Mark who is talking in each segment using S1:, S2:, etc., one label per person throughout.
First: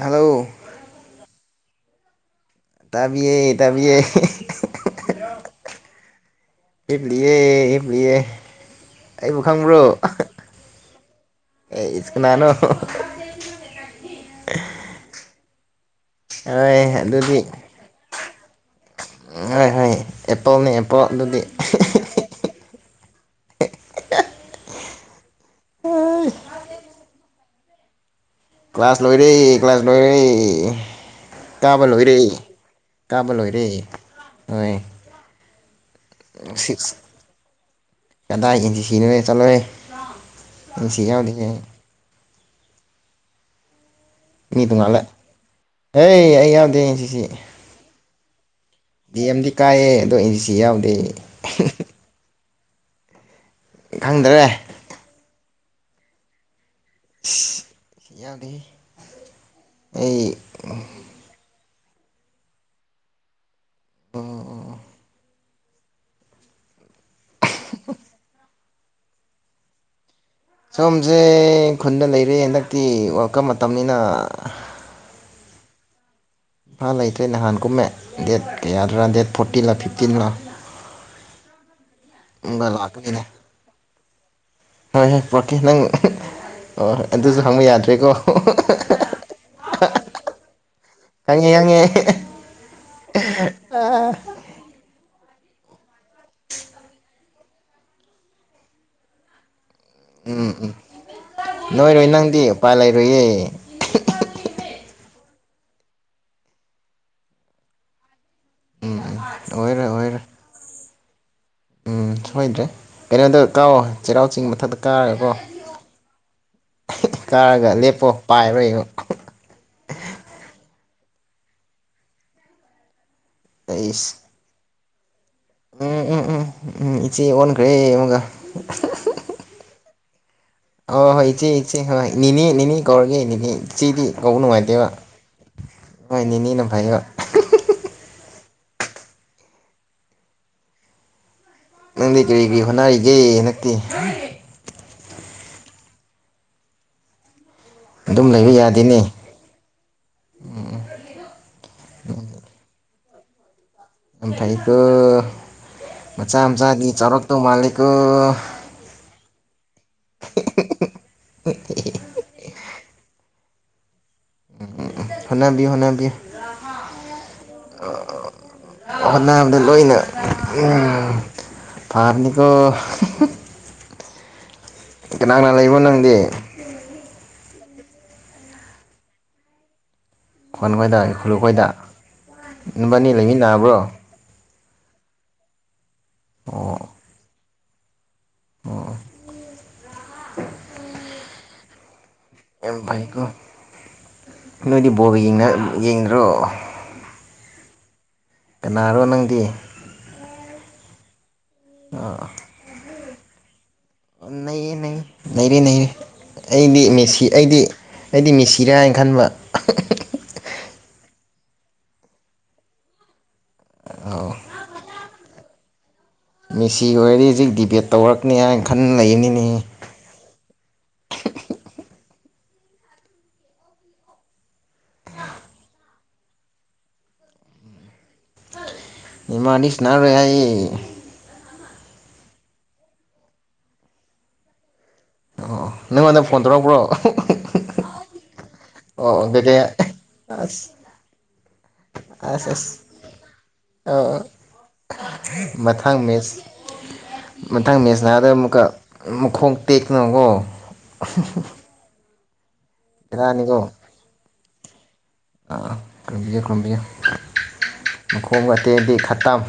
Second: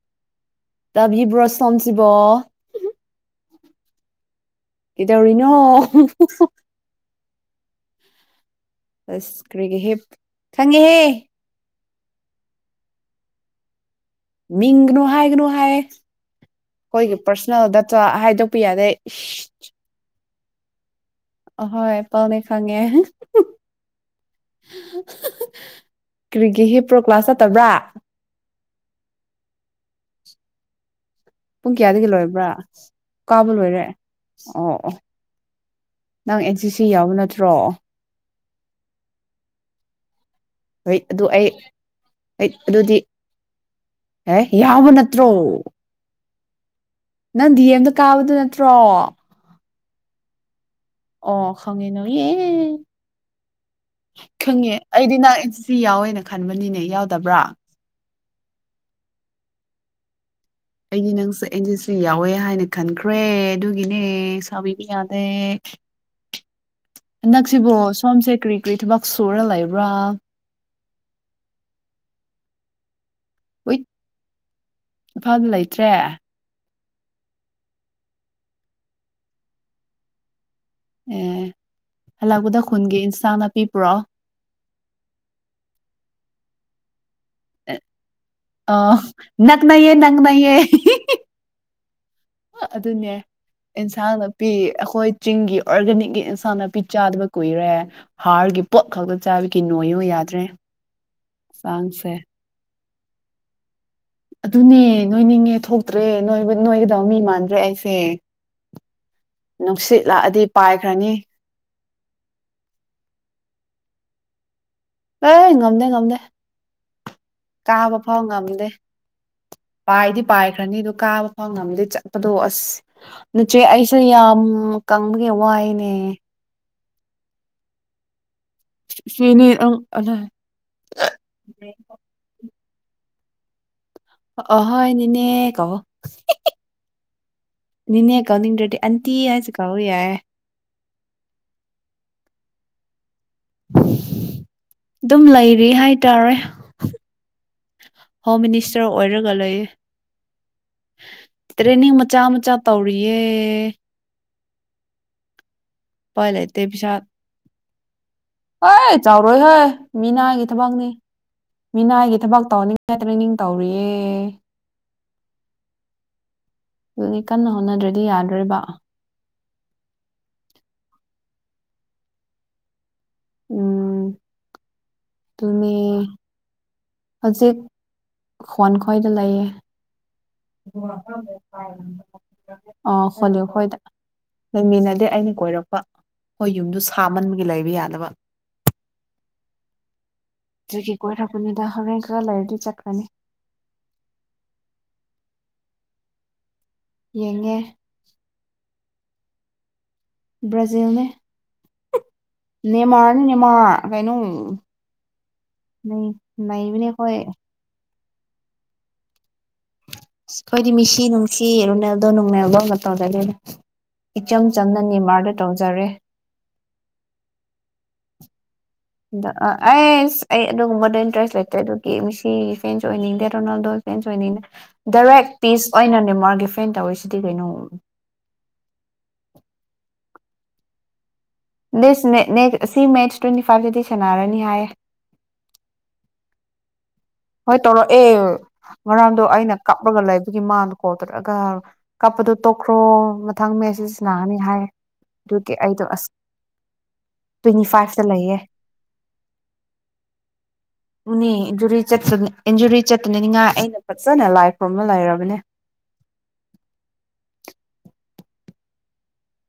S1: hello
S2: ꯇꯕꯤꯕ꯭ꯔꯁ ꯊꯝꯁꯤꯕꯣ
S1: ꯇꯥꯕꯤꯏ ꯇꯥꯕꯤꯏ
S2: ꯏꯗꯧꯔꯤꯅꯣ
S1: ꯌꯦ ꯏꯕꯌꯦ
S2: ꯑꯁ ꯀꯔꯤꯒꯤ ꯍꯦꯞ ꯈꯉꯦꯍꯦ
S1: ꯏꯁꯀꯅꯥꯅꯣ
S2: ꯃꯤꯡꯒꯅꯨ ꯍꯥꯏꯒꯅꯨ ꯌꯥꯔꯦ
S1: ꯍꯣꯏ
S2: ꯑꯩꯈꯣꯏꯒꯤ ꯄꯔꯁꯅꯦꯜꯗꯑꯇꯥ ꯍꯥꯏꯗꯣꯛ ꯄꯤ ꯌꯥꯗꯦ
S1: ꯎꯝ ꯍꯣꯏ ꯍꯣꯏ ꯑꯦꯄꯜ ꯅꯦ
S2: ꯑꯍꯣꯏ ꯄꯥꯎꯅꯦ ꯈꯪꯉꯦ ꯀꯔꯤꯒꯤ ꯍꯤꯞꯄ꯭ꯔꯣ ꯀ꯭ꯂꯥꯁ ꯆꯠꯇꯕ꯭ꯔꯥ
S1: ꯀ꯭ꯂꯥꯁ ꯂꯣꯏꯔꯦ ꯀ꯭ꯂꯥꯁ ꯂꯣꯏꯔꯦ
S2: ꯄꯨꯡ
S1: ꯀꯥꯕ
S2: ꯀꯌꯥꯗꯒꯤ
S1: ꯂꯣꯏꯔꯦ
S2: ꯂꯣꯏꯕ꯭ꯔꯥ ꯀꯥꯕ ꯂꯣꯏꯔꯦ ꯑꯣ
S1: ꯍꯣꯏ
S2: ꯑꯣ ꯅꯪ ꯑꯦꯟ ꯁꯤ ꯁꯤ
S1: ꯁꯤꯛꯁ
S2: ꯌꯥꯎꯕ ꯅꯠꯇ꯭ꯔꯣ
S1: ꯀꯗꯥꯏ ꯏꯟ ꯁꯤ ꯁꯤ ꯅꯣꯍꯦ ꯆꯠꯂꯣꯍꯦ [unintelligible]
S2: ꯍꯣꯏ
S1: ꯁꯤ ꯌꯥꯎ
S2: ꯑꯗꯨ
S1: ꯗꯦꯍꯦ
S2: ꯑꯩ [unintelligible] ꯑꯗꯨꯗꯤ ꯑꯦ ꯌꯥꯕ ꯅꯠꯇ꯭ꯔꯣ
S1: ꯌꯥꯗꯦ
S2: ꯅꯪ ꯗꯤꯌꯦꯝꯗ ꯀꯥꯎꯗ ꯇ꯭ꯔꯣ
S1: ꯗꯤ ꯑꯦꯝꯗꯤ ꯀꯥꯏꯌꯦ ꯑꯗꯣ ꯑꯦꯟ ꯁꯤ ꯁꯤ ꯌꯥꯎ
S2: ꯑꯣ ꯈꯉꯦꯅ [unintelligible] [unintelligible]
S1: ꯈꯪꯗ꯭ꯔꯦ
S2: ꯈꯪꯉꯦ ꯑꯩꯗꯤ ꯅ ꯁꯤ ꯌꯥꯎꯋꯦꯅ ꯈꯟꯕꯅꯤꯅꯦ ꯌꯥꯎꯗꯕ꯭ꯔꯥ
S1: ꯌꯥꯗꯦꯍꯦ ꯑꯩ
S2: ꯑꯩꯗꯤ ꯅꯪꯁꯦ ꯑꯩꯟꯁꯨ ꯌꯥꯎꯋꯦ ꯍꯥꯏꯅ ꯈꯟꯈ꯭ꯔꯦ ꯑꯗꯨꯏ [unintelligible] ꯅꯦ ꯁꯕꯤꯕ ꯌꯥꯗꯦ ꯍꯟꯗꯛꯁꯤꯕꯣ ꯁꯣꯝꯁꯦ ꯀ꯭ꯔꯤ ꯀꯔꯤ ꯊꯕꯛ ꯁꯨꯔꯒ ꯂꯩꯕ꯭ꯔꯥ
S1: ꯁꯣꯝꯁꯦ ꯈꯨꯟꯗ ꯂꯩꯔꯦ ꯍꯟꯗꯛꯇꯤ ꯀ ꯃꯇꯝꯅꯤꯅ
S2: ꯇ꯭ꯔꯦ
S1: ꯏꯝꯐꯥꯜ ꯂꯩꯇ꯭ꯔꯦ ꯅꯍꯥꯟ ꯀꯨꯝꯃꯦ ꯗꯦꯠ ꯀꯌꯥꯗ꯭ꯔꯥ ꯗꯦꯠ ꯐꯣꯔꯇꯤꯟꯂ ꯐꯤꯐꯇꯤꯟꯂꯣ
S2: ꯑꯦ ꯍꯜꯂꯛꯄꯗ ꯈꯨꯟꯒꯤ
S1: ꯂꯥꯛꯀꯅꯤꯅꯦ
S2: ꯏꯟꯁꯥꯡ ꯅꯥꯄꯤ ꯄꯨꯔꯛꯑꯣ
S1: ꯍꯣꯏ ꯍꯣꯏ ꯄꯣꯔꯛꯀꯦ ꯅꯪ ꯍꯣꯍꯣꯏ
S2: ꯑ ꯅꯛ ꯅꯩꯌꯦ ꯅꯛ ꯅꯩꯌꯦ
S1: ꯍꯪꯉꯦ ꯍꯉꯦ
S2: ꯑꯗꯨꯅꯦ ꯏꯟꯁꯥꯡ ꯅꯥꯄꯤ ꯑꯩꯈꯣꯏ ꯆꯤꯡꯒꯤ ꯑꯣꯔꯒꯥꯅꯤꯛꯀꯤ ꯏꯟꯁꯥꯡ ꯅꯥꯄꯤ ꯆꯥꯗꯕ ꯀꯨꯏꯔꯦ ꯍꯥꯔꯒꯤ ꯄꯣꯠ ꯈꯛꯇ ꯆꯥꯕꯤ
S1: ꯎꯝ ꯎꯝ ꯅꯣꯏꯔꯣꯏ
S2: ꯆꯥꯡꯁꯦ
S1: ꯅꯪꯗꯤ ꯎꯄꯥꯏ ꯂꯩ ꯇꯦ
S2: ꯑꯗꯨꯅꯦ ꯅꯣꯏ ꯅꯤꯡꯉꯦ ꯊꯣꯛꯇ꯭ꯔꯦꯣꯏ ꯅꯣꯏꯒꯗꯕ ꯃꯤ ꯃꯥꯟꯗ꯭ꯔꯦ ꯑꯩꯁꯦ
S1: ꯑꯣꯏꯔꯣꯏ
S2: ꯅꯨꯡꯁꯤꯠ
S1: ꯑꯣꯏꯔꯣꯏ
S2: ꯂꯥꯛꯑꯗꯤ ꯄꯥꯏꯈ꯭ꯔ ꯍꯥꯏꯅꯤ
S1: ꯎꯝ ꯁꯣꯏꯗ꯭ꯔꯦ ꯀꯩꯅꯣꯗ ꯀꯥꯎꯑꯣ ꯆꯩꯔꯥꯎ ꯆꯤꯡ ꯃꯊꯛꯇ ꯀꯥꯔꯒꯀꯣ
S2: ꯂꯩ ꯉꯝꯗꯦ ꯉꯝꯗꯦ
S1: ꯀꯥꯔꯒ
S2: ꯀꯥꯕ
S1: ꯂꯦꯞꯄꯣ
S2: ꯐꯥꯎ
S1: ꯄꯥꯏꯔꯣ
S2: ꯉꯝꯗꯦ
S1: ꯌꯦꯡꯉꯣ
S2: ꯄꯥꯏꯗꯤ ꯄꯥꯏꯈ꯭ꯔꯅꯤ ꯀꯥꯕ ꯐꯥꯎ ꯉꯝꯗꯦ ꯆꯠꯄꯗꯣ ꯑꯁ ꯅꯆꯦ ꯑꯩꯁꯦ
S1: ꯑꯩꯁ
S2: ꯌꯥꯝ ꯀꯪ ꯋꯥꯏꯅꯦ
S1: ꯎꯝ ꯎꯝ ꯎꯝ ꯎꯝ ꯏꯆꯦ ꯑꯣꯟꯈ꯭ꯔꯦ ꯑꯃꯒ
S2: ꯏꯆꯦꯅꯤ ꯑꯪ ꯑꯗ
S1: ꯑꯣ ꯍꯣꯏ ꯏꯆꯦ ꯏꯆꯦ ꯍꯅꯤꯅꯤ ꯀꯧꯔꯒꯤꯅꯤ ꯆꯦꯗꯤ ꯀꯧꯕ ꯅꯨꯡꯉꯥꯏꯇꯦꯕ
S2: ꯑꯍꯣꯏ ꯅꯦꯅꯦ ꯀꯧ
S1: ꯑꯩꯥꯏ ꯅꯦꯅ ꯐꯩꯌꯦꯕ
S2: ꯀꯧꯅꯤꯡ ꯗꯔꯥꯗꯤ ꯑꯥꯟꯇꯤ ꯍꯥꯏꯁꯨ ꯀꯧꯑꯣ ꯌꯥꯏ
S1: ꯅ ꯀꯔꯤ ꯍꯅꯔ ꯌꯦ ꯅꯛꯇꯤ
S2: ꯑꯗꯨꯝ ꯂꯩꯔꯤ ꯍꯥꯏꯇꯥꯔꯦ
S1: ꯑꯗꯨꯝ
S2: ꯍꯣꯝ
S1: ꯂꯩꯕ
S2: ꯃꯤꯅꯤꯁꯇꯔ
S1: ꯌꯥꯗꯦꯅꯦ
S2: ꯑꯣꯏꯔꯒ ꯂꯩꯌꯦ ꯇ꯭ꯔꯦꯅꯤꯡ ꯃꯆꯥ ꯃꯆꯥ ꯇꯧꯔ ꯄꯔꯤꯌꯦ
S1: ꯑꯐꯀꯣ
S2: ꯎꯄꯥꯏ
S1: ꯃꯆꯥ ꯑꯆꯥ ꯆꯔꯛ ꯇꯧ ꯃꯥꯔꯂ [unintelligible]
S2: ꯍ ꯆ ꯍꯣꯏ ꯍꯣꯏ ꯃꯤꯅꯥꯏꯒꯤ ꯊꯕꯛꯅꯤ ꯃꯤꯅꯥꯏꯒꯤ ꯊꯕꯛ ꯇꯧꯍꯅꯤꯡꯉꯥꯏ ꯇꯧꯔꯤꯛꯑꯦ
S1: ꯍꯣꯠꯅꯕꯤꯌꯨ ꯍꯣꯠꯅꯕꯤꯌꯨ
S2: ꯑꯗꯨꯗꯤ ꯀꯟꯅ ꯍꯣꯠꯅꯗ꯭ꯔꯗꯤ ꯌꯥꯗꯣꯔꯤꯕ
S1: ꯅꯕꯗꯨ ꯂꯣꯏꯅ ꯐꯔꯅꯤ ꯀꯣ
S2: ꯎꯝ
S1: ꯀꯅꯥꯅꯥ
S2: ꯑꯗꯨꯅꯦ
S1: ꯂꯩꯕꯣ ꯅꯪꯗꯤ
S2: ꯈ꯭ꯋꯥꯟ ꯈꯣꯏꯗ ꯂꯩꯌꯦ
S1: ꯈꯣꯟ ꯈꯣꯏꯗ ꯏꯈꯨꯜ ꯈꯣꯏꯗ
S2: ꯑ
S1: ꯅꯕꯥꯅꯤ
S2: ꯍꯣꯂꯨ ꯍꯣꯏꯗ
S1: ꯂꯩꯃꯤꯟꯅꯕ꯭ꯔꯣ
S2: ꯂꯩꯃꯤꯟꯅꯗꯦ ꯑꯩꯅ ꯀꯣꯏꯔꯛꯄ ꯍꯣꯏ ꯌꯨꯝꯗ
S1: ꯑꯣ
S2: ꯁꯥꯃꯟ ꯒꯤ ꯂꯩꯕ ꯌꯥꯗꯕ
S1: ꯑꯣ
S2: ꯑꯗꯨꯒꯤ ꯀꯣꯏꯔꯛꯄꯅꯤꯗ ꯍꯣꯔꯦꯟ ꯈꯔ ꯂꯩꯔꯗꯤ
S1: ꯌꯥꯝ ꯐꯩ
S2: ꯆꯠꯈ꯭ꯔꯅꯤ
S1: ꯀꯣ ꯅꯣꯏꯗꯤ ꯕꯣꯜꯒ ꯌꯦꯡꯅ ꯌꯦꯡꯗ꯭ꯔꯣ
S2: ꯌꯦꯡꯉꯦ
S1: ꯀꯅꯥꯔꯣ ꯅꯪꯗꯤ
S2: ꯕ꯭ꯔꯥꯖꯤꯜ ꯅꯦ
S1: ꯑ
S2: ꯅꯦꯃꯔ ꯅꯦ ꯅꯦꯃꯔ
S1: ꯅꯩꯔꯦ ꯅꯩ ꯅꯔꯦ ꯅꯩꯔꯦ
S2: ꯅꯩ
S1: ꯑꯩꯗꯤ
S2: ꯅꯩꯕꯅꯦ ꯑꯩꯈꯣꯏ
S1: ꯃꯦꯁꯤ ꯑꯩꯗꯤ ꯑꯩꯗꯤ ꯃꯤꯁꯤꯔ ꯈꯟꯕ
S2: ꯑꯩꯈꯣꯏꯗꯤ ꯃꯤꯁꯤ ꯅꯨꯡꯁꯤ ꯔꯣꯅꯥꯜꯗꯣ ꯅꯣꯡꯅꯥꯜꯗꯣ ꯇꯧꯖꯗꯦꯗ
S1: ꯑꯧ
S2: ꯏꯆꯝ ꯆꯟꯅ ꯅꯦꯃꯔꯗ ꯇꯧꯖꯔꯦ
S1: ꯃꯤꯁꯤ ꯑꯣꯏꯔꯤ ꯍꯧꯖꯤꯛ ꯗꯤꯕꯦꯠ ꯇꯧꯔꯛꯅꯤ ꯍꯥꯏ
S2: ꯑꯗ ꯑꯩꯁ ꯑꯩ ꯑꯗꯨꯒꯨꯝꯕꯗ ꯏꯟꯇꯔꯦꯁ ꯂꯩꯇꯦ ꯑꯗꯨ ꯃꯤꯁꯤꯒꯤ ꯐ꯭ꯔꯦꯟꯁ ꯑꯣꯏꯅꯤꯡꯗꯦ ꯔꯣꯅꯥꯜꯗꯣ ꯐ꯭ꯔꯦꯟꯁ ꯑꯣꯏꯅꯤꯡꯗꯦ ꯗꯥꯏꯔꯦꯛ ꯄꯤꯁ ꯑꯣꯏꯅ ꯅꯦꯟꯃꯥꯔꯛꯒꯤ ꯐ꯭ꯔꯦꯟꯁ ꯇꯧꯔꯤꯁꯤꯗꯤ ꯀꯩꯅꯣ
S1: ꯅꯦꯃꯔꯗꯤ ꯁꯥꯅꯔꯔꯣꯏ ꯍꯥꯏꯌꯦ ꯌꯦ
S2: ꯁꯤ ꯃꯦꯠꯁ ꯇ꯭ꯋꯦꯟꯇꯤ ꯐꯥꯏꯚꯁꯤꯗꯤ ꯁꯥꯟꯅꯔꯅꯤ ꯍꯥꯏ
S1: ꯑꯣ ꯅꯉꯣꯟꯗ ꯐꯣꯟ ꯇꯧꯔꯛ ꯄ꯭ꯔꯣ
S2: ꯍꯣꯏ ꯇꯧꯔꯛꯑꯦ ꯉꯔꯥꯡꯗꯣ
S1: ꯑꯣ
S2: ꯑꯩꯅ
S1: ꯀꯩꯀꯩ
S2: ꯀꯥꯞꯂꯒ ꯂꯩꯕꯒꯤ
S1: ꯑꯁ
S2: ꯃꯥꯡꯗꯣ ꯀꯣꯜ ꯇꯧꯔꯛꯑꯒ ꯀꯥꯞꯄꯗꯣ
S1: ꯑꯁ
S2: ꯇꯣꯛꯈ꯭ꯔꯣ
S1: ꯑꯁ
S2: ꯃꯊꯪ ꯃꯦ ꯁꯤꯁ
S1: ꯑꯥ
S2: ꯅꯥꯑꯅꯤ ꯍꯥꯏ ꯑꯗꯨꯒꯤ ꯑꯩꯗꯣ
S1: ꯃꯊꯪ
S2: ꯑꯁ
S1: ꯃꯦꯠꯁ
S2: ꯇ꯭ꯋꯦꯟꯇꯤ
S1: ꯃꯊꯪ
S2: ꯐꯥꯏꯚꯇ ꯂꯩꯌꯦꯦ
S1: ꯀꯣ
S2: [unintelligible] ꯏꯟꯖꯨꯔꯤ ꯆꯠꯇꯅꯤꯡꯉꯥꯏ ꯑꯩꯅ ꯐꯖꯅ ꯂꯥꯏꯐ ꯀꯃꯜ ꯂꯥꯏꯔꯝ
S1: ꯑꯥ ꯈꯨꯔꯨꯝꯕꯤꯒꯦ ꯈꯨꯔꯨꯝꯕꯤꯒꯦ ꯃꯈꯣꯡ ꯑꯇꯦꯟꯗꯤ ꯈꯇꯝ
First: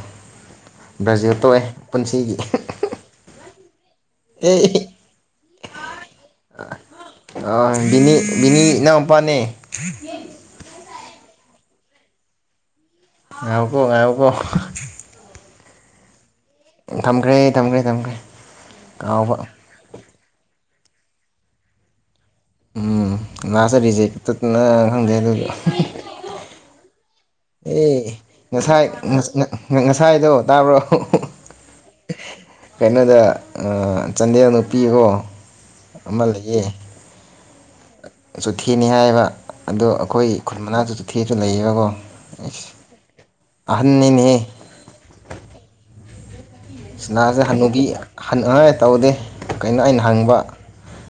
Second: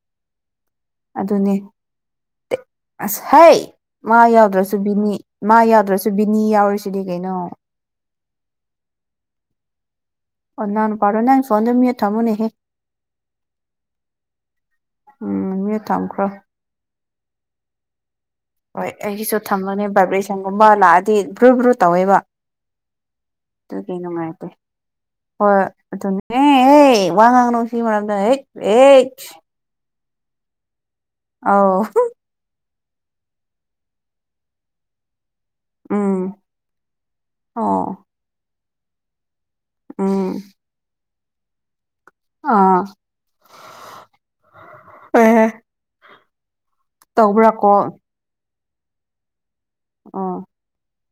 S1: ꯕ꯭ꯔꯥꯖꯤꯜ
S2: ꯑꯗꯨꯅꯦ
S1: ꯇꯣꯛꯑꯦ ꯄꯨꯟꯁꯤꯒꯤ
S2: ꯑꯁ ꯍꯩ ꯃꯥ ꯌꯥꯎꯗ꯭ꯔꯁꯨ
S1: ꯑꯦ
S2: ꯕꯤꯅꯤ ꯃꯥ ꯌꯥꯗ꯭ꯔꯁꯨ ꯕꯤꯅꯤ ꯌꯥꯎꯔꯤꯁꯤꯗꯝ ꯀꯩꯅꯣ
S1: ꯑ ꯕꯤꯅꯤ ꯕꯤꯅꯤ ꯏꯅꯥꯎ ꯄꯥꯅꯦ
S2: ꯑꯣ ꯅꯅꯥꯎ ꯄꯥꯔꯣ ꯅꯪ ꯐꯣꯟꯗꯨ ꯃꯨꯠ ꯊꯃꯨꯅꯦꯍꯦ
S1: ꯉꯥꯏꯌꯨꯀꯣ ꯉꯥꯏꯌꯨꯀꯣ
S2: ꯎꯝ ꯃꯤꯌꯨꯠ ꯊꯝꯈ꯭ꯔꯣ
S1: ꯊꯝꯈ꯭ꯔꯦ ꯊꯝꯈ꯭ꯔꯦ ꯊꯝꯈ꯭ꯔꯦ
S2: ꯍꯣꯏ
S1: ꯀꯥꯎꯕ
S2: ꯑꯩꯒꯤꯁꯨ ꯊꯝꯕꯅꯦ ꯕꯥꯕ꯭ꯔꯦ ꯁꯟꯒꯨꯝ ꯑꯃ ꯂꯥꯛꯑꯗꯤ ꯕ꯭ꯔꯨ ꯕ꯭ꯔꯨ ꯇꯧꯋꯦꯕ
S1: ꯎꯝ ꯂꯥꯏꯁꯇ
S2: ꯑꯗꯨꯒꯤ
S1: ꯔꯤꯖꯦꯛ
S2: ꯅꯨꯡꯉꯥꯏꯇꯦ
S1: ꯆꯠꯇꯅ ꯈꯪꯗꯦ ꯑꯗꯨꯁꯨ
S2: ꯍꯣꯏ ꯑꯗꯨꯅꯦ ꯍꯦ ꯋꯥ ꯉꯥꯡꯅꯨ ꯁꯤ
S1: ꯑꯦ
S2: ꯃꯔꯝꯗ ꯍꯦꯛ
S1: ꯉꯁꯥꯏ
S2: ꯍꯦꯛ
S1: ꯁꯋꯥꯥꯏꯗꯣ ꯇꯥꯕ꯭ꯔꯣ
S2: ꯑꯥꯎ
S1: ꯀꯩꯅꯣꯗ ꯆꯥꯟꯗꯦꯜ ꯅꯨꯄꯤꯀꯣ
S2: ꯎꯝ
S1: ꯑꯃ ꯂꯩꯌꯦ
S2: ꯑꯣ
S1: ꯆꯨꯊꯤꯅꯤ ꯍꯥꯏꯌꯦꯕ ꯑꯗꯣ ꯑꯩꯈꯣꯏ
S2: ꯎꯝ
S1: ꯈꯨꯜ ꯃꯅꯥꯛꯇꯨꯗ ꯊꯤꯁꯨ ꯂꯩꯌꯦꯕꯀꯣ
S2: ꯑꯥ
S1: ꯑꯍꯟꯅꯤꯅꯦ
S2: ꯑꯦ
S1: ꯁꯅꯁꯥ
S2: ꯇꯧꯕ꯭ꯔꯥ ꯀꯣ
S1: ꯍꯅꯨꯕꯤ ꯍ [unintelligible] [unintelligible] ꯇꯧꯗꯦ ꯀꯩꯅꯣ ꯑꯩꯅ ꯍꯪꯕ
S2: ꯑꯣ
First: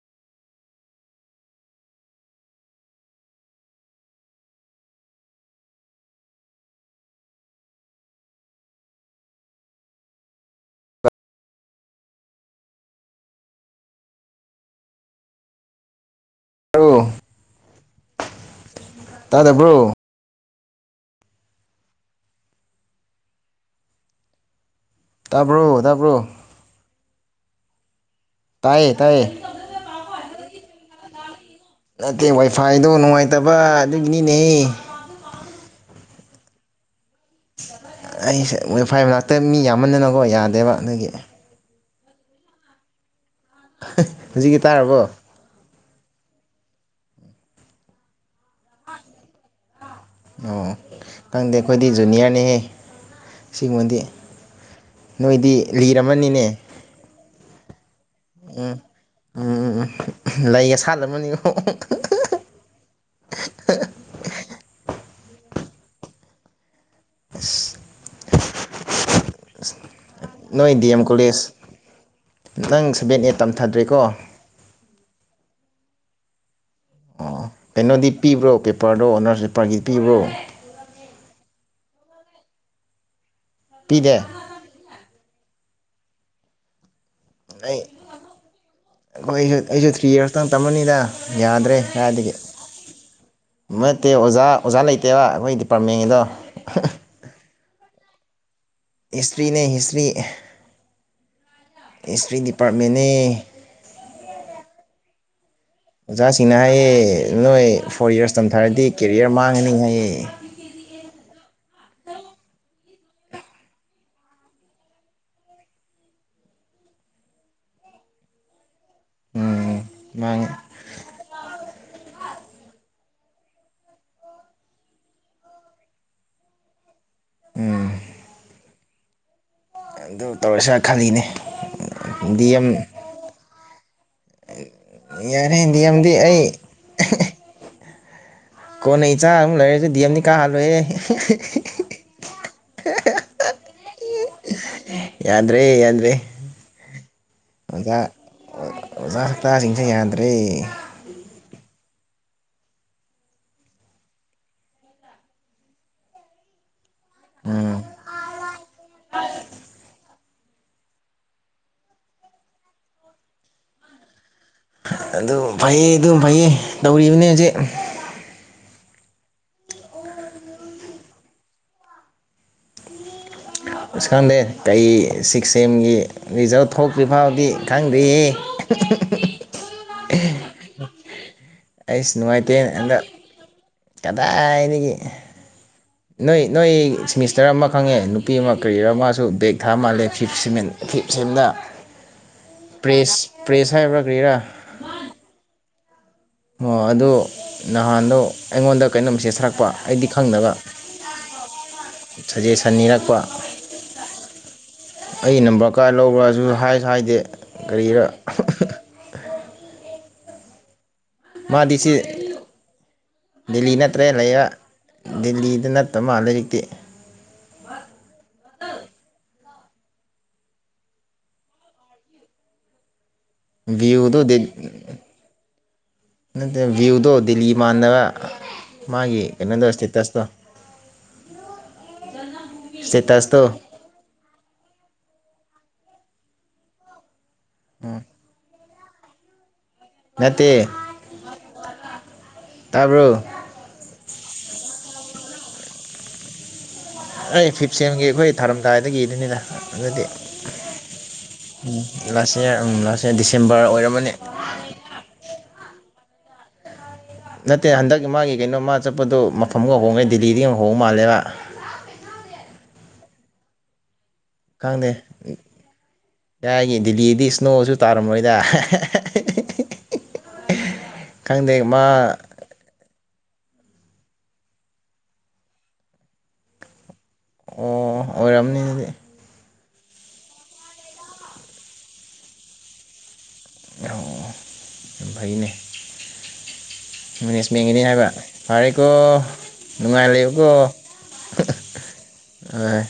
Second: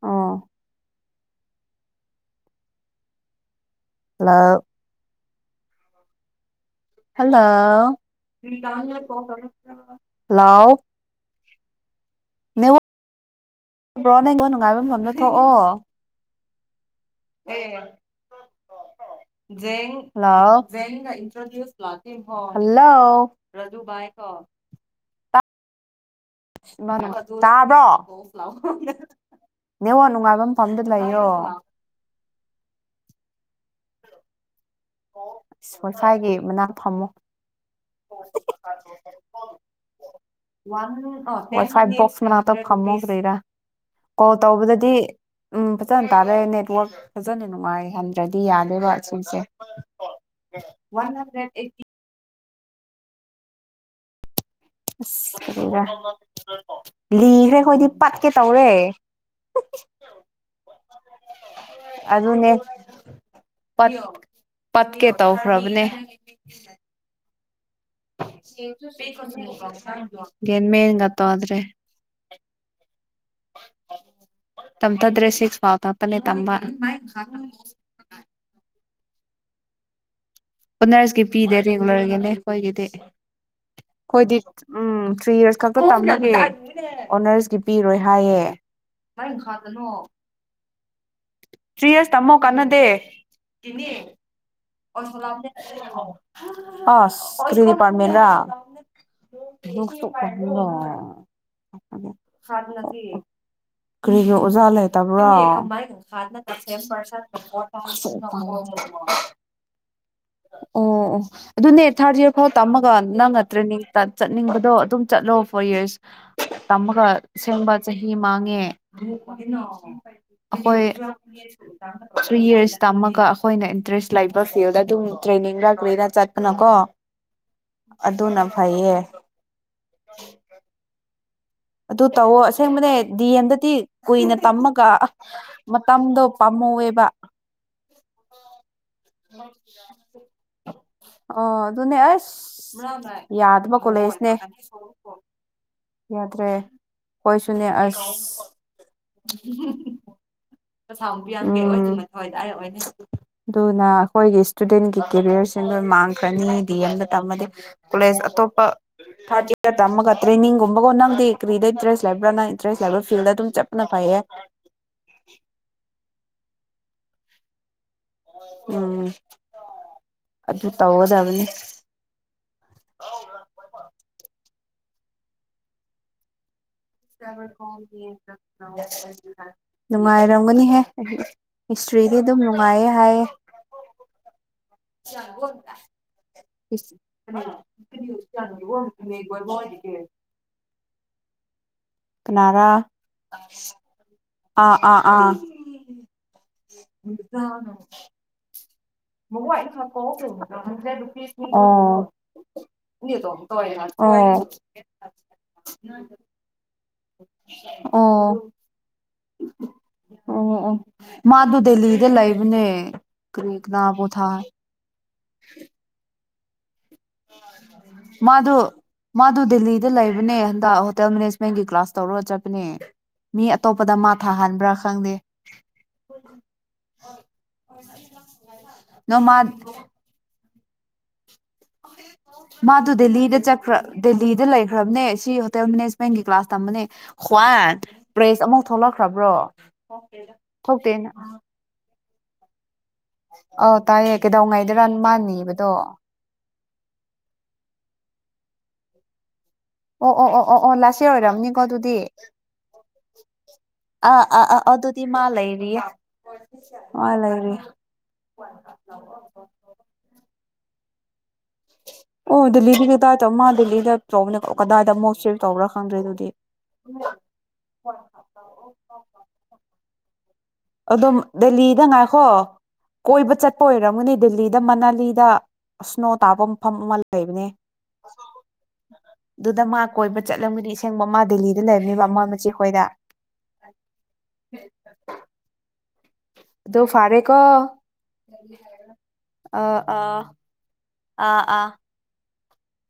S2: ꯑꯣ hello hello hello network network ꯅꯨꯡꯉꯥꯏꯕ ꯃꯐꯝꯗ ꯊꯣꯛꯑꯣ ꯑꯦ
S1: ꯇꯥꯗꯕ꯭ꯔꯣ
S2: ꯍꯜꯂꯣ ꯍꯜꯂꯣ
S1: ꯇꯥꯕ꯭ꯔꯣ ꯇꯥꯕ꯭ꯔꯣ
S2: ꯇꯥꯕ꯭ꯔꯣ
S1: ꯇꯥꯏꯌꯦ ꯇꯥꯏꯌꯦ
S2: ꯅꯦꯠꯋꯥꯛ ꯅꯨꯡꯉꯥꯏꯕ ꯃꯐꯝꯗ ꯂꯩꯌꯣ
S1: ꯅꯠꯇꯦ ꯋꯥꯏꯐꯥꯏꯗꯣ ꯅꯨꯡꯉꯥꯏꯇꯕ ꯑꯗꯨꯒꯤꯅꯤꯅꯦ
S2: ꯑꯁ ꯋꯥꯏꯐꯥꯏꯒꯤ ꯃꯅꯥꯛ ꯐꯝꯃꯨ
S1: ꯑꯩꯁꯦ ꯋꯦꯐꯥꯏ ꯃꯅꯥꯛꯇ ꯃꯤ ꯌꯥꯝꯃꯟꯗꯅꯀꯣ ꯌꯥꯗꯦꯕ ꯑꯗꯨꯒꯤ
S2: ꯐꯥꯏꯕꯣꯁ ꯃꯅꯥꯛꯇ ꯐꯝꯃꯨ ꯀꯣꯂ
S1: ꯍꯧꯖꯤꯛꯀꯤ
S2: ꯇꯧꯕꯗꯗꯤ
S1: ꯇꯥꯔꯕꯣ
S2: ꯎꯝ ꯐꯖꯅ ꯇꯥꯔꯦ ꯅꯦꯠꯋꯥꯛ ꯐꯖꯅ ꯅꯨꯡꯉꯥꯏ ꯍꯟꯗ꯭ꯔꯗꯤ ꯌꯥꯗꯦꯕ ꯁꯤꯁꯦ
S1: ꯑꯣ ꯈꯪꯗꯦ ꯑꯩꯈꯣꯏꯗꯤ ꯖꯨꯅꯤꯌꯔ ꯑ ꯁꯤꯒꯤꯃꯗꯤ
S2: ꯑꯁ ꯂꯤꯈ꯭ꯔꯦ ꯑꯩꯈꯣꯏꯗꯤ ꯄꯠꯀꯦ ꯇꯧꯔꯦ
S1: ꯎꯝ ꯎꯝ ꯎꯝ ꯎꯝ ꯂꯩꯒ ꯁꯥꯠꯂꯝꯃꯅꯤꯀꯣ
S2: ꯑꯗꯨꯅꯦꯠꯀꯦ ꯇꯧꯈ꯭ꯔꯕꯅꯦ
S1: ꯑꯁ
S2: [unintelligible]
S1: ꯅꯣꯏ
S2: ꯃꯟ
S1: ꯗꯤ ꯑꯦꯝ ꯀꯣꯂꯦꯖ
S2: ꯉꯠꯇꯣ꯭ꯔꯦ
S1: ꯅꯪ ꯁꯕꯦꯟ ꯑꯩꯠ ꯇꯝꯊꯗ꯭ꯔꯦꯀꯣ
S2: ꯇꯝꯇꯗ꯭ꯔꯦ ꯁꯤꯁ ꯐꯥꯎ ꯇꯂꯦ ꯇꯝꯕ
S1: ꯑꯣ ꯀꯩꯅꯣꯗꯤꯞ ꯄꯤꯕ꯭ꯔꯣ ꯑꯣꯀꯦ ꯄꯤꯄꯔꯗꯣ ꯑꯣꯅꯔꯁꯤ ꯄꯔꯒꯤ ꯄꯤꯕ꯭ꯔꯣ
S2: ꯑꯣꯅꯔꯁꯀꯤ ꯄꯤꯗꯦ ꯔꯤꯒꯨꯂꯔꯒꯤꯅꯦ ꯑꯩꯈꯣꯏꯒꯤꯗꯤ
S1: ꯄꯤꯗꯦ
S2: ꯍꯈꯣꯏꯗꯤ ꯎꯝ ꯊ꯭ꯔꯤ ꯏꯔꯁ [unintelligible] ꯑꯣꯅꯔꯁꯀꯤ
S1: ꯑꯩ
S2: ꯄꯤꯔꯣꯏ ꯍꯥꯏꯌꯦꯥꯗꯅꯣ
S1: ꯌꯥ
S2: ꯁꯔꯤꯁ ꯇꯃꯣ ꯀꯟꯅꯗꯦ
S1: ꯅꯠꯇꯦ ꯑꯣꯖꯥ ꯑꯣꯖꯥ ꯂꯩꯇꯦꯕ ꯑꯩꯈꯣꯏ ꯗꯤꯄꯥꯔꯠꯃꯦꯟꯒꯤꯗꯣ
S2: ꯑ ꯁꯔꯤ ꯄꯝꯃꯦꯅ
S1: ꯍꯤꯁꯇ꯭ꯔꯤꯅꯦ ꯍꯤꯁꯇ꯭ꯔꯤ ꯍꯤꯁꯇ꯭ꯔꯤ ꯗꯤꯄꯥꯔꯠꯃꯦꯟꯅꯦ
S2: ꯀꯔꯤꯒꯤ ꯑꯣꯖꯥ ꯂꯩꯇꯕ꯭ꯔꯣ
S1: ꯑꯣꯖꯥꯁꯤꯡꯅ ꯍꯥꯏꯌꯦ ꯑꯪꯅꯤ ꯍꯥꯏꯌꯦ
S2: ꯑꯗꯨꯅꯦ ꯊꯥꯔꯗ ꯏꯔ ꯐꯥꯎ ꯇꯝꯃꯒ ꯅꯪꯅ ꯇ꯭ꯔꯦꯅꯤꯡ ꯆꯠꯅꯤꯡꯕꯗꯣ ꯑꯗꯨꯝ ꯆꯠꯂꯣ ꯐꯣꯔ ꯏꯔꯁ ꯇꯝꯃꯒ ꯁꯦꯡꯕ ꯆꯍꯤ ꯃꯥꯡꯉꯦ
S1: ꯎꯝ ꯃꯥꯡꯉꯦ
S2: ꯑꯩꯈꯣꯏ ꯊ꯭ꯔꯤ ꯏꯔꯁ ꯇꯝꯃꯒ ꯑꯩꯈꯣꯏꯅ ꯏꯟꯇꯔꯦꯁ ꯕ ꯐꯤꯗ ꯑꯗꯨꯝ ꯇ꯭ꯔꯦꯅꯤꯡꯒꯅ ꯆꯠꯄꯅꯀꯣ ꯑꯗꯨꯅ ꯐꯩꯌꯦ
S1: ꯑꯗꯨ ꯇꯧꯔꯁꯤꯔ ꯈꯜꯂꯤꯅꯦ
S2: ꯑꯗꯨ ꯇꯧꯋ
S1: ꯗꯤ ꯑꯦꯝ
S2: ꯑꯁꯦꯡꯕꯅꯦ ꯗꯤ ꯑꯦꯝꯗꯗꯤ ꯀꯨꯏꯅ ꯇꯝꯃꯒ
S1: ꯌꯥꯔꯦ ꯗꯤ ꯑꯦꯝꯗꯤ
S2: ꯃꯇꯝꯗꯣ
S1: ꯑꯩ
S2: ꯄꯥꯝꯍꯧꯋꯦꯕ
S1: ꯀꯣꯟꯅꯩ ꯏꯆꯥ ꯑꯃꯨꯛ ꯂꯩꯔꯁꯨꯦ ꯗꯤ ꯑꯦꯝꯅꯤ ꯀꯥꯍꯜꯂꯨꯍꯦ
S2: ꯑꯣ ꯑꯗꯨꯅꯦ ꯌꯥꯗꯕ ꯀꯂꯩꯁꯅꯦ
S1: ꯌꯥ ꯗ꯭ꯔꯦ ꯌꯥꯗ꯭ꯔꯦ
S2: ꯍꯣꯏꯁꯨꯅꯦ
S1: ꯑꯣꯖꯥ
S2: ꯑꯁ
S1: ꯑꯣꯖꯥ ꯁꯛꯇꯥꯁꯤꯡꯁꯦ ꯌꯥꯗ꯭ꯔꯦ
S2: ꯑꯗꯨꯅ ꯑꯩꯈꯣꯏꯒꯤ ꯁ꯭ꯇꯨꯗꯦꯟꯒꯤ ꯀꯦꯔꯤꯌꯔꯁꯦ ꯂꯣꯢ ꯃꯥꯡꯈ꯭ꯔꯅꯤ ꯗꯤ ꯑꯦꯝꯗ ꯇꯝꯃ
S1: ꯎꯝ
S2: ꯀꯣꯂꯦꯁ ꯑꯇꯣꯞꯄ ꯊꯥꯖꯒ ꯇꯝꯃꯒ ꯇ꯭ꯔꯦꯅꯤꯡꯒꯨꯝꯕꯒꯣ ꯅꯪꯦ ꯀꯔꯤꯗ ꯏꯟꯇꯔꯦꯁ ꯂꯩꯕ꯭ꯔꯅꯟꯇꯔꯦꯁ ꯂꯩꯕ꯭ꯔ ꯐꯜꯗ ꯑꯗꯨꯝ ꯆꯠꯄ ꯅ ꯐꯩꯌꯦ
S1: ꯑꯗꯨ ꯐꯩꯌꯦ ꯑꯗꯨꯝ ꯐꯩꯌꯦ ꯇꯧꯔꯤꯕꯅꯤ ꯍꯧꯖꯤꯛ
S2: ꯎꯝ ꯑꯗꯨ ꯇ ꯑꯣꯗꯕꯅꯤ
S1: ꯑꯁ ꯈꯪꯗꯦ ꯀꯩ ꯁꯤꯛꯁ ꯑꯦꯝꯒꯤ ꯔꯤꯖꯜꯠ
S2: ꯅꯨꯡꯉꯥꯏꯔꯝꯒꯅꯤꯍꯦ
S1: ꯑꯩꯁ
S2: ꯍꯤꯁꯇ꯭ꯔꯤꯗꯤ ꯑꯗꯨꯝ
S1: ꯅꯨꯡꯉꯥꯏꯇꯦ
S2: ꯅꯨꯡꯉꯥꯏꯌꯦ
S1: ꯑꯗ
S2: ꯍꯥꯏꯌꯦ
S1: ꯀꯗꯥꯏꯗꯩꯩ
S2: [inaudible]
S1: ꯅꯣꯏ ꯁꯦꯃꯤꯁꯇꯔ ꯑꯃ ꯈꯪꯉꯦ ꯅꯨꯄꯤ ꯑꯃ ꯀꯔꯤꯔꯥ ꯑꯃꯁꯨ ꯕꯦꯛ ꯊꯥ ꯃꯥꯜꯂꯦ ꯐꯤꯞ ꯁꯦ ꯐꯤꯞ ꯁꯦꯝꯗ
S2: ꯀꯅꯥꯔꯥ
S1: ꯄ꯭ꯔꯦꯁ ꯄ꯭ꯔꯦꯁ ꯍ ꯀꯔꯤ
S2: ꯑꯥ ꯑꯥ ꯑꯥ
S1: ꯑꯣ ꯑꯗꯣ ꯅꯍꯥꯟꯗꯣ ꯑꯩꯉꯣꯟꯗ ꯀꯩꯅꯣ ꯃꯦꯁꯦꯖ
S2: ꯃꯣ
S1: ꯊꯥꯔꯛꯄ ꯑꯩꯗꯤ ꯈꯪꯗꯕ ꯁꯖꯦꯁꯟ ꯅꯤꯔꯛꯄ ꯑꯩ ꯅꯝꯕꯔ ꯀꯥꯏ ꯂꯧꯕ꯭ꯔꯥꯁꯨ ꯍꯥꯏꯁꯨ ꯍꯥꯏꯗꯦ ꯀꯔꯤꯔꯥ
S2: ꯑꯣ ꯑꯣ ꯃꯥ ꯑꯗꯨ
S1: ꯃꯥꯗꯤ ꯁꯤ
S2: ꯗꯜꯂꯤꯗ ꯂꯩꯕꯅꯦ ꯀꯔꯤ ꯀꯅꯥ ꯄꯣ ꯊꯥ
S1: ꯗꯦꯂꯤꯗ ꯅꯠꯇ ꯃꯥꯜꯂꯦ ꯇꯦ
S2: ꯃꯥꯗꯨꯨ ꯃꯥꯗꯨ ꯗꯦꯂꯤꯗ ꯂꯩꯕꯅꯦ ꯍꯟꯗꯛ ꯍꯣꯇꯦꯜ ꯃꯦꯅꯦꯖꯃꯦꯟꯒꯤ ꯀ꯭ꯂꯥꯁ ꯇꯧꯔꯒ ꯆꯠꯄꯅꯦ ꯃꯤ ꯑꯇꯣꯞꯄꯗ ꯃꯥ
S1: ꯚ꯭ꯌꯨꯗꯣ
S2: ꯊꯥꯍꯟꯕ꯭ꯔꯥ ꯈꯪꯗꯦ
S1: ꯅꯠꯇꯦ ꯚ꯭ꯌꯨꯗꯣ ꯗꯤꯜꯂꯤ ꯃꯥꯟꯅꯕ
S2: ꯅꯣ
S1: ꯃꯥꯒꯤ
S2: ꯃꯥ
S1: ꯀꯩꯅꯣꯗꯣ ꯏꯁꯇꯦꯇꯁꯇꯣ
S2: ꯃꯥꯗꯨ ꯗꯦꯜꯂꯤꯗ
S1: ꯏꯁꯇꯦꯇꯁꯇꯣ
S2: ꯆꯠꯈ꯭ꯔ ꯗꯦꯜꯂꯤꯗ ꯂꯩꯈ꯭ꯔꯕꯅꯦ ꯁꯤ ꯍꯣꯇꯦꯜ ꯃꯦꯅꯦꯖꯃꯦꯟꯒꯤ ꯀ꯭ꯂꯥꯁ ꯇꯝꯕꯅꯦ ꯍ꯭ꯋꯥꯟ
S1: ꯎꯝ
S2: ꯄ꯭ꯔꯦꯁ ꯑꯃꯛ ꯊꯣꯛꯂꯛꯈ꯭ꯔꯕ꯭ꯔꯣ
S1: ꯅꯠꯇꯦ
S2: ꯊꯣꯛꯇꯦꯅ
S1: ꯇꯥꯕ꯭ꯔꯣ
S2: ꯑ ꯇꯥꯏꯌꯦ ꯀꯩꯗꯉꯩꯗꯔ ꯃꯥ ꯅꯤꯕꯗꯣ
S1: ꯑꯩ ꯐꯤꯞꯁꯦꯝꯒꯤ ꯑꯩꯈꯣꯏ ꯊꯥꯔꯝꯗꯥꯏꯗꯗꯒꯤꯗꯅꯤꯅ
S2: ꯑꯣ ꯑꯣ ꯑꯣ ꯑꯣ ꯑꯣ ꯂꯥꯥꯁ ꯑꯣꯏꯔꯝꯅꯤꯀꯣ ꯑꯗꯨꯗꯤ
S1: ꯂꯥꯁ ꯏꯌꯥꯔ ꯎꯝ ꯂꯥꯁ ꯏꯌꯥꯔ ꯗꯤꯁꯦꯝꯕꯔ ꯑꯣꯏꯔꯝꯃꯅꯤ
S2: ꯑꯥ ꯑꯥ ꯑꯥ ꯑꯗꯨꯗꯤ ꯃꯥ ꯂꯩꯔꯤꯌꯦ ꯃꯥ ꯂꯩꯔꯤ
S1: ꯅꯠꯇꯦ ꯍꯟꯗꯛ ꯃꯥꯒꯤ ꯀꯩꯅꯣ ꯃꯥ ꯆꯠꯄꯗꯣ ꯃꯐꯝꯒ ꯍꯣꯡꯉꯦ ꯗꯤꯜꯂꯤꯗꯒꯤ ꯍꯣꯡꯉ ꯃꯥ ꯃꯥꯂꯦꯝꯂꯕ
S2: ꯑꯣ ꯗꯜꯂꯤ ꯀꯗ ꯆꯧꯃ ꯗꯜꯂꯤꯗ
S1: ꯈꯪꯗꯦ
S2: ꯑꯗꯨꯗꯤ
S1: ꯌꯥꯒꯤ ꯗꯗꯤꯜꯂꯤꯗꯤ ꯏꯁꯅꯣꯁꯨ ꯇꯥꯔꯝꯃꯣꯏꯗ
S2: ꯑꯗꯨꯝ
S1: ꯈꯪꯗꯦ
S2: ꯗꯦꯜꯂꯤꯗ
S1: ꯃꯥ
S2: ꯉꯥꯏꯈꯣ ꯀꯣꯏꯕ ꯆꯠꯄ ꯑꯣꯏꯔꯝꯒꯅꯤ ꯦꯜꯂꯤꯗ ꯃꯅꯥꯂꯤꯗ ꯁꯅꯣ ꯇꯥꯕ ꯃꯐꯝ ꯑꯃ ꯂꯩꯕꯅꯦ
S1: ꯑꯣ ꯑꯣꯏꯔꯝꯅꯤ ꯑꯗꯨꯗꯤ
S2: ꯑꯗꯨꯗ ꯃꯥ ꯀꯣꯏꯕ ꯆꯠꯂꯝꯒꯗꯤ ꯑꯁꯦꯡꯕ ꯑꯃ ꯗꯦꯜꯂꯤꯗ ꯂꯩꯔꯝꯅꯦꯕ ꯑꯃ ꯃꯆꯦꯈꯣꯏꯗ
S1: ꯑꯣ ꯑꯗꯨ ꯐꯩꯅꯦ
S2: ꯑꯗꯨ ꯐꯔꯦꯀꯣ
S1: ꯃꯅꯦꯁ ꯃꯦꯟꯒꯤꯅꯤ ꯍꯥꯏꯕ ꯐꯔꯦꯀꯣ
S2: ꯑꯥ
S1: ꯅꯨꯡꯉꯥꯏ
S2: ꯑꯥ
S1: ꯂꯩꯕꯀꯣ
S2: ꯑꯥ ꯑꯥ
S1: ꯑ